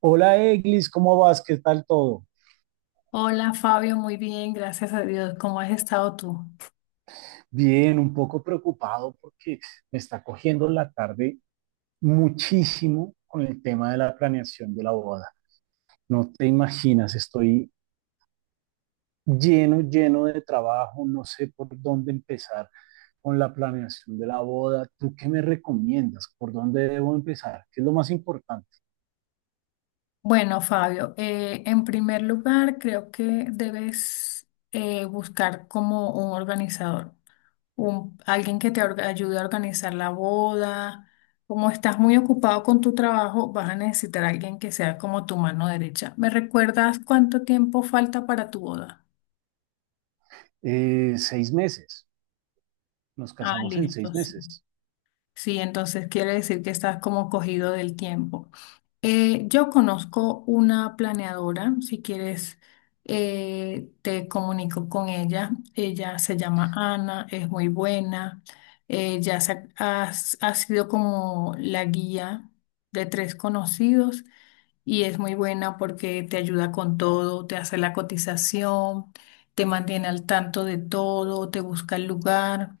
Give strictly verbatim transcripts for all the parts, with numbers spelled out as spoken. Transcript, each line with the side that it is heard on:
right: Hola Eglis, ¿cómo vas? ¿Qué tal todo?
left: Hola Fabio, muy bien, gracias a Dios. ¿Cómo has estado tú?
right: Bien, un poco preocupado porque me está cogiendo la tarde muchísimo con el tema de la planeación de la boda. No te imaginas, estoy lleno, lleno de trabajo, no sé por dónde empezar con la planeación de la boda. ¿Tú qué me recomiendas? ¿Por dónde debo empezar? ¿Qué es lo más importante?
left: Bueno, Fabio, eh, en primer lugar, creo que debes eh, buscar como un organizador, un- alguien que te orga- ayude a organizar la boda. Como estás muy ocupado con tu trabajo, vas a necesitar a alguien que sea como tu mano derecha. ¿Me recuerdas cuánto tiempo falta para tu boda?
right: Eh, seis meses, nos
left: Ah,
right: casamos en
left: listo,
right: seis
left: sí.
right: meses.
left: Sí, entonces quiere decir que estás como cogido del tiempo. Eh, yo conozco una planeadora, si quieres eh, te comunico con ella. Ella se llama Ana, es muy buena. Ella se ha, ha- ha sido como la guía de tres conocidos y es muy buena porque te ayuda con todo, te hace la cotización, te mantiene al tanto de todo, te busca el lugar.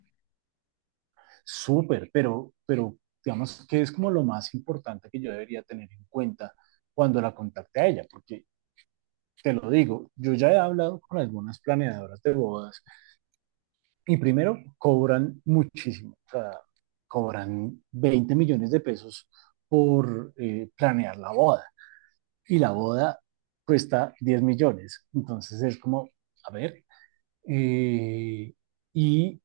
right: Súper, pero, pero digamos que es como lo más importante que yo debería tener en cuenta cuando la contacte a ella, porque te lo digo, yo ya he hablado con algunas planeadoras de bodas y primero cobran muchísimo, o sea, cobran veinte millones de pesos por eh, planear la boda y la boda cuesta diez millones, entonces es como, a ver, eh, y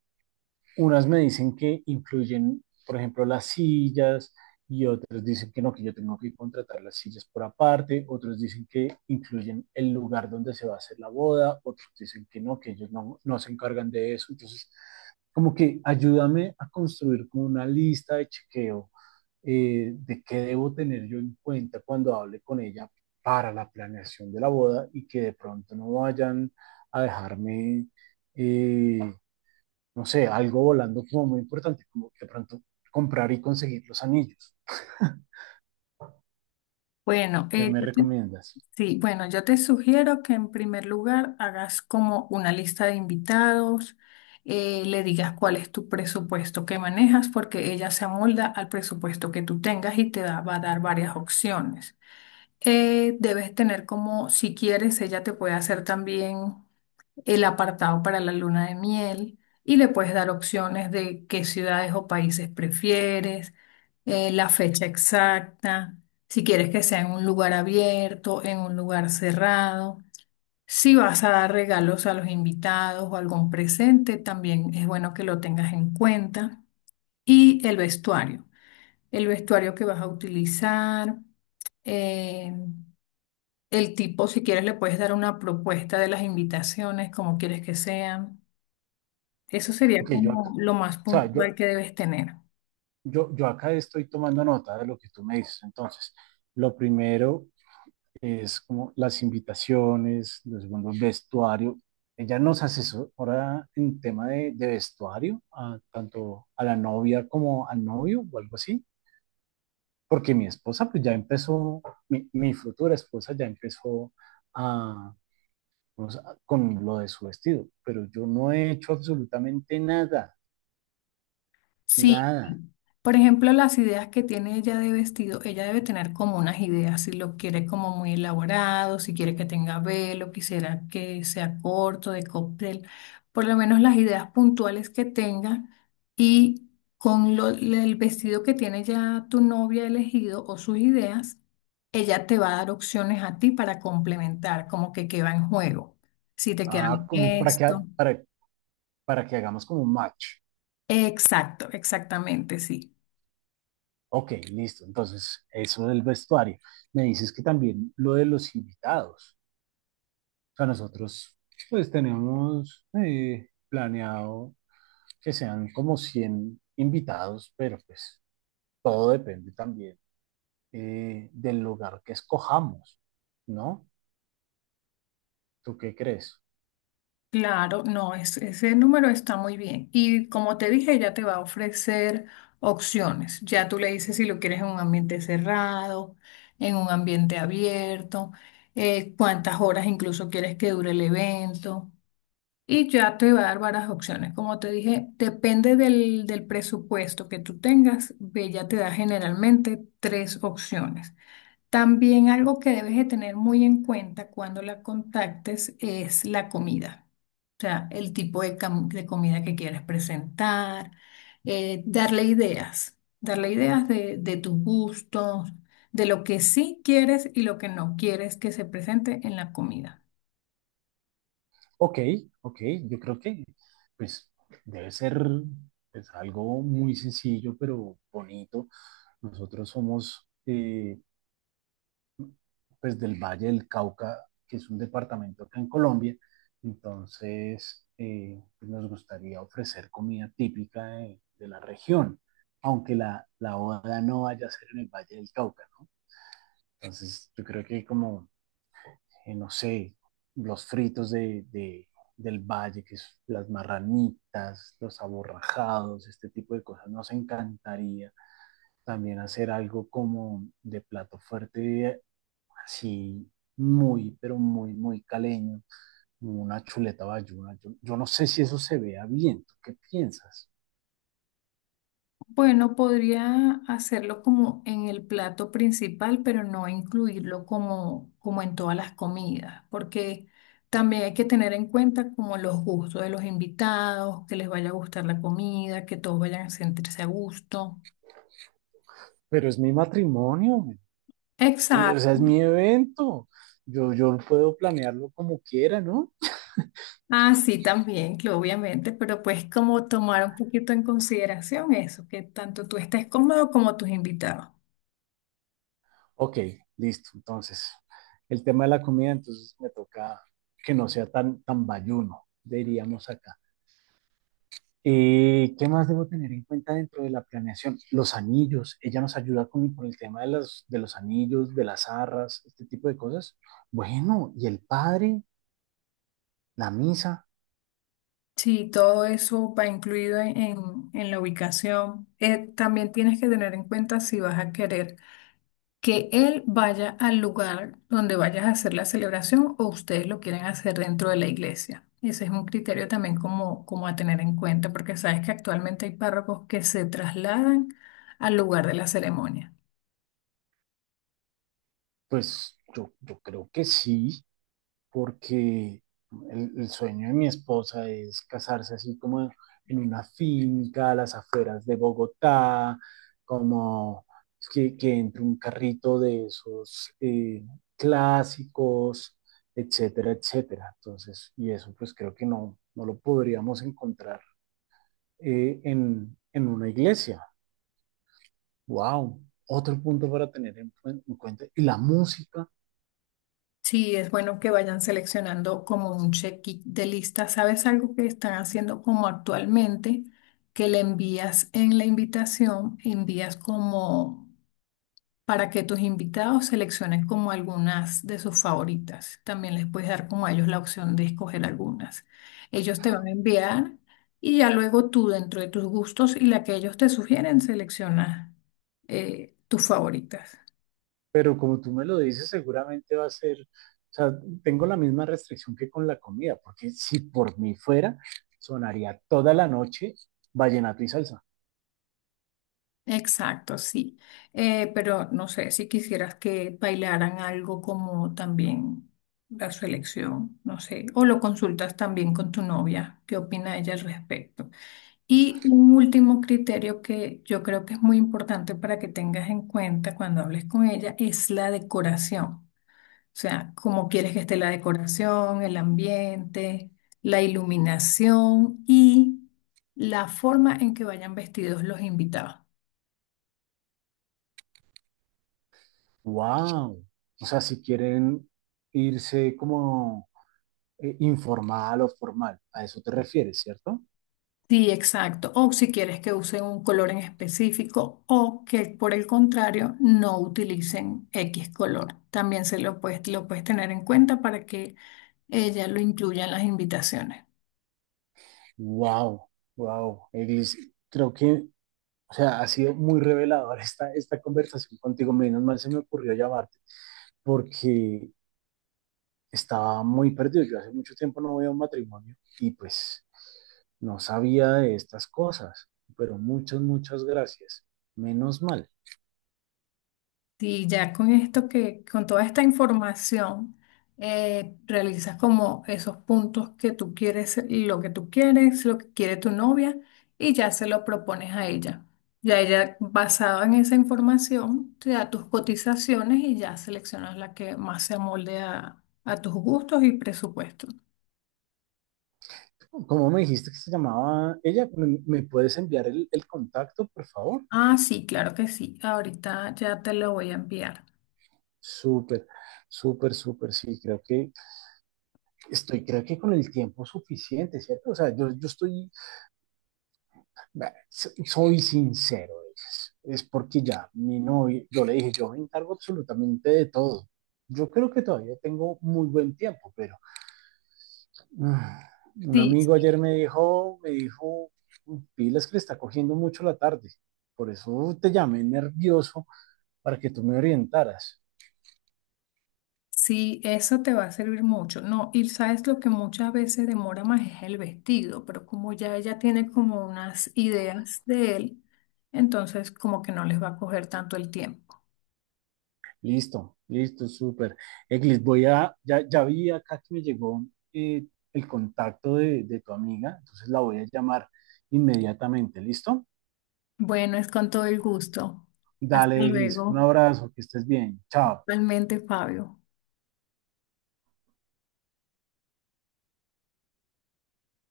right: unas me dicen que incluyen, por ejemplo, las sillas y otros dicen que no, que yo tengo que contratar las sillas por aparte, otros dicen que incluyen el lugar donde se va a hacer la boda, otros dicen que no, que ellos no, no se encargan de eso. Entonces, como que ayúdame a construir como una lista de chequeo eh, de qué debo tener yo en cuenta cuando hable con ella para la planeación de la boda y que de pronto no vayan a dejarme eh, no sé, algo volando como muy importante, como de pronto comprar y conseguir los anillos.
left: Bueno,
right: ¿Qué
left: eh,
right: me
left: yo te
right: recomiendas?
left: sí, bueno, yo te sugiero que en primer lugar hagas como una lista de invitados, eh, le digas cuál es tu presupuesto que manejas, porque ella se amolda al presupuesto que tú tengas y te da- va a dar varias opciones. Eh, debes tener como, si quieres, ella te puede hacer también el apartado para la luna de miel y le puedes dar opciones de qué ciudades o países prefieres, eh, la fecha exacta, si quieres que sea en un lugar abierto, en un lugar cerrado. Si vas a dar regalos a los invitados o algún presente, también es bueno que lo tengas en cuenta. Y el vestuario, el vestuario que vas a utilizar. Eh, el tipo, si quieres, le puedes dar una propuesta de las invitaciones, como quieres que sean. Eso sería
right: Ok, yo acá,
left: como
right: o
left: lo más
right: sea, yo,
left: puntual que debes tener.
right: yo, yo acá estoy tomando nota de lo que tú me dices. Entonces, lo primero es como las invitaciones, los segundo, el vestuario. Ella nos asesora en tema de, de vestuario, a- tanto a la novia como al novio o algo así, porque mi esposa pues ya empezó, mi, mi futura esposa ya empezó a, o sea, con lo de su vestido, pero yo no he hecho absolutamente nada,
left: Sí,
right: nada.
left: Por ejemplo, las ideas que tiene ella de vestido, ella debe tener como unas ideas, si lo quiere como muy elaborado, si quiere que tenga velo, quisiera que sea corto, de cóctel, por lo menos las ideas puntuales que tenga y con lo- el vestido que tiene ya tu novia elegido o sus ideas, ella te va a dar opciones a ti para complementar, como que qué va en juego, si te queda
right: Ah,
left: bien
right: como para que,
left: esto.
right: ha- para, para que hagamos como un match.
left: Exacto, exactamente, sí.
right: Ok, listo. Entonces, eso del vestuario. Me dices que también lo de los invitados. O sea, nosotros pues tenemos eh, planeado que sean como cien invitados, pero pues todo depende también eh, del lugar que escojamos, ¿no? ¿Tú qué crees?
left: Claro, no, es- ese número está muy bien. Y como te dije, ya te va a ofrecer opciones. Ya tú le dices si lo quieres en un ambiente cerrado, en un ambiente abierto, eh, cuántas horas incluso quieres que dure el evento. Y ya te va a dar varias opciones. Como te dije, depende del, del presupuesto que tú tengas. Ella te da generalmente tres opciones. También algo que debes de tener muy en cuenta cuando la contactes es la comida. O sea, el tipo de, cam- de comida que quieres presentar, eh, darle ideas, darle ideas de, de tus gustos, de lo que sí quieres y lo que no quieres que se presente en la comida.
right: Ok, ok, yo creo que pues debe ser, pues, algo muy sencillo pero bonito. Nosotros somos, eh, pues, del Valle del Cauca, que es un departamento acá en Colombia, entonces, eh, pues, nos gustaría ofrecer comida típica de, de la región, aunque la, la boda no vaya a ser en el Valle del Cauca, ¿no? Entonces yo creo que como eh, no sé, los fritos de, de, del valle, que es las marranitas, los aborrajados, este tipo de cosas. Nos encantaría también hacer algo como de plato fuerte, así muy, pero muy, muy caleño, una chuleta bayuna. Yo, yo no sé si eso se vea bien, ¿tú qué piensas?
left: Bueno, podría hacerlo como en el plato principal, pero no incluirlo como, como en todas las comidas, porque también hay que tener en cuenta como los gustos de los invitados, que les vaya a gustar la comida, que todos vayan a sentirse a gusto.
right: Pero es mi matrimonio, eh, o sea, es
left: Exacto.
right: mi evento. Yo, yo puedo planearlo como quiera, ¿no?
left: Ah, sí, también, que obviamente, pero pues como tomar un poquito en consideración eso, que tanto tú estés cómodo como tus invitados.
right: Ok, listo. Entonces, el tema de la comida, entonces me toca que no sea tan, tan bayuno, diríamos acá. Eh, ¿qué más debo tener en cuenta dentro de la planeación? Los anillos, ella nos ayuda con, con el tema de, las, de los anillos, de las arras, este tipo de cosas. Bueno, y el padre, la misa,
left: Sí, todo eso va incluido en, en- en la ubicación. Eh, también tienes que tener en cuenta si vas a querer que él vaya al lugar donde vayas a hacer la celebración o ustedes lo quieren hacer dentro de la iglesia. Ese es un criterio también como, como a tener en cuenta, porque sabes que actualmente hay párrocos que se trasladan al lugar de la ceremonia.
right: pues yo, yo creo que sí, porque el, el sueño de mi esposa es casarse así como en una finca a las afueras de Bogotá, como que, que entre un carrito de esos, eh, clásicos, etcétera, etcétera. Entonces, y eso pues creo que no, no lo podríamos encontrar eh, en, en una iglesia. ¡Wow! Otro punto para tener en, en cuenta. Y la música.
left: Sí, es bueno que vayan seleccionando como un check de lista. ¿Sabes algo que están haciendo como actualmente? Que le envías en la invitación, envías como para que tus invitados seleccionen como algunas de sus favoritas. También les puedes dar como a ellos la opción de escoger algunas. Ellos te van a enviar y ya luego tú dentro de tus gustos y la que ellos te sugieren, selecciona eh, tus favoritas.
right: Pero como tú me lo dices, seguramente va a ser, o sea, tengo la misma restricción que con la comida, porque si por mí fuera, sonaría toda la noche vallenato y salsa.
left: Exacto, sí. Eh, pero no sé si quisieras que bailaran algo como también la su elección, no sé, o lo consultas también con tu novia, qué opina ella al respecto. Y un último criterio que yo creo que es muy importante para que tengas en cuenta cuando hables con ella es la decoración. O sea, cómo quieres que esté la decoración, el ambiente, la iluminación y la forma en que vayan vestidos los invitados.
right: ¡Wow! O sea, si quieren irse como eh, informal o formal, a eso te refieres, ¿cierto?
left: Sí, exacto. O si quieres que usen un color en específico o que por el contrario no utilicen X color. También se lo puedes, lo puedes tener en cuenta para que ella lo incluya en las invitaciones.
right: ¡Wow! ¡Wow! Eglis, creo que, o sea, ha sido muy revelador esta, esta conversación contigo. Menos mal se me ocurrió llamarte, porque estaba muy perdido. Yo hace mucho tiempo no voy a un matrimonio y pues no sabía de estas cosas, pero muchas, muchas gracias. Menos mal.
left: Sí, ya con esto que, con toda esta información, eh, realizas como esos puntos que tú quieres, lo que tú quieres, lo que quiere tu novia, y ya se lo propones a ella. Ya ella, basado en esa información, te da tus cotizaciones y ya seleccionas la que más se amolde a, a tus gustos y presupuestos.
right: ¿Cómo me dijiste que se llamaba ella? ¿Me, me puedes enviar el, el contacto, por favor?
left: Ah, sí, claro que sí. Ahorita ya te lo voy a enviar.
right: Súper, súper, súper, sí, creo que estoy, creo que con el tiempo suficiente, ¿cierto? O sea, yo, yo estoy. Vea, so- soy sincero, es, es porque ya, mi novio, yo le dije, yo me encargo absolutamente de todo. Yo creo que todavía tengo muy buen tiempo, pero ah, un
left: Sí,
right: amigo
left: sí.
right: ayer me dijo, me dijo, pilas que le está cogiendo mucho la tarde. Por eso te llamé nervioso para que tú me orientaras.
left: Sí, eso te va a servir mucho. No, y sabes lo que muchas veces demora más es el vestido, pero como ya ella tiene como unas ideas de él, entonces como que no les va a coger tanto el tiempo.
right: Listo, listo, súper. Eglis, voy a, ya, ya vi acá que me llegó eh, el contacto de, de tu amiga, entonces la voy a llamar inmediatamente, ¿listo?
left: Bueno, es con todo el gusto. Hasta
right: Dale, Glis. Un
left: luego.
right: abrazo, que estés bien. Chao.
left: Realmente, Fabio.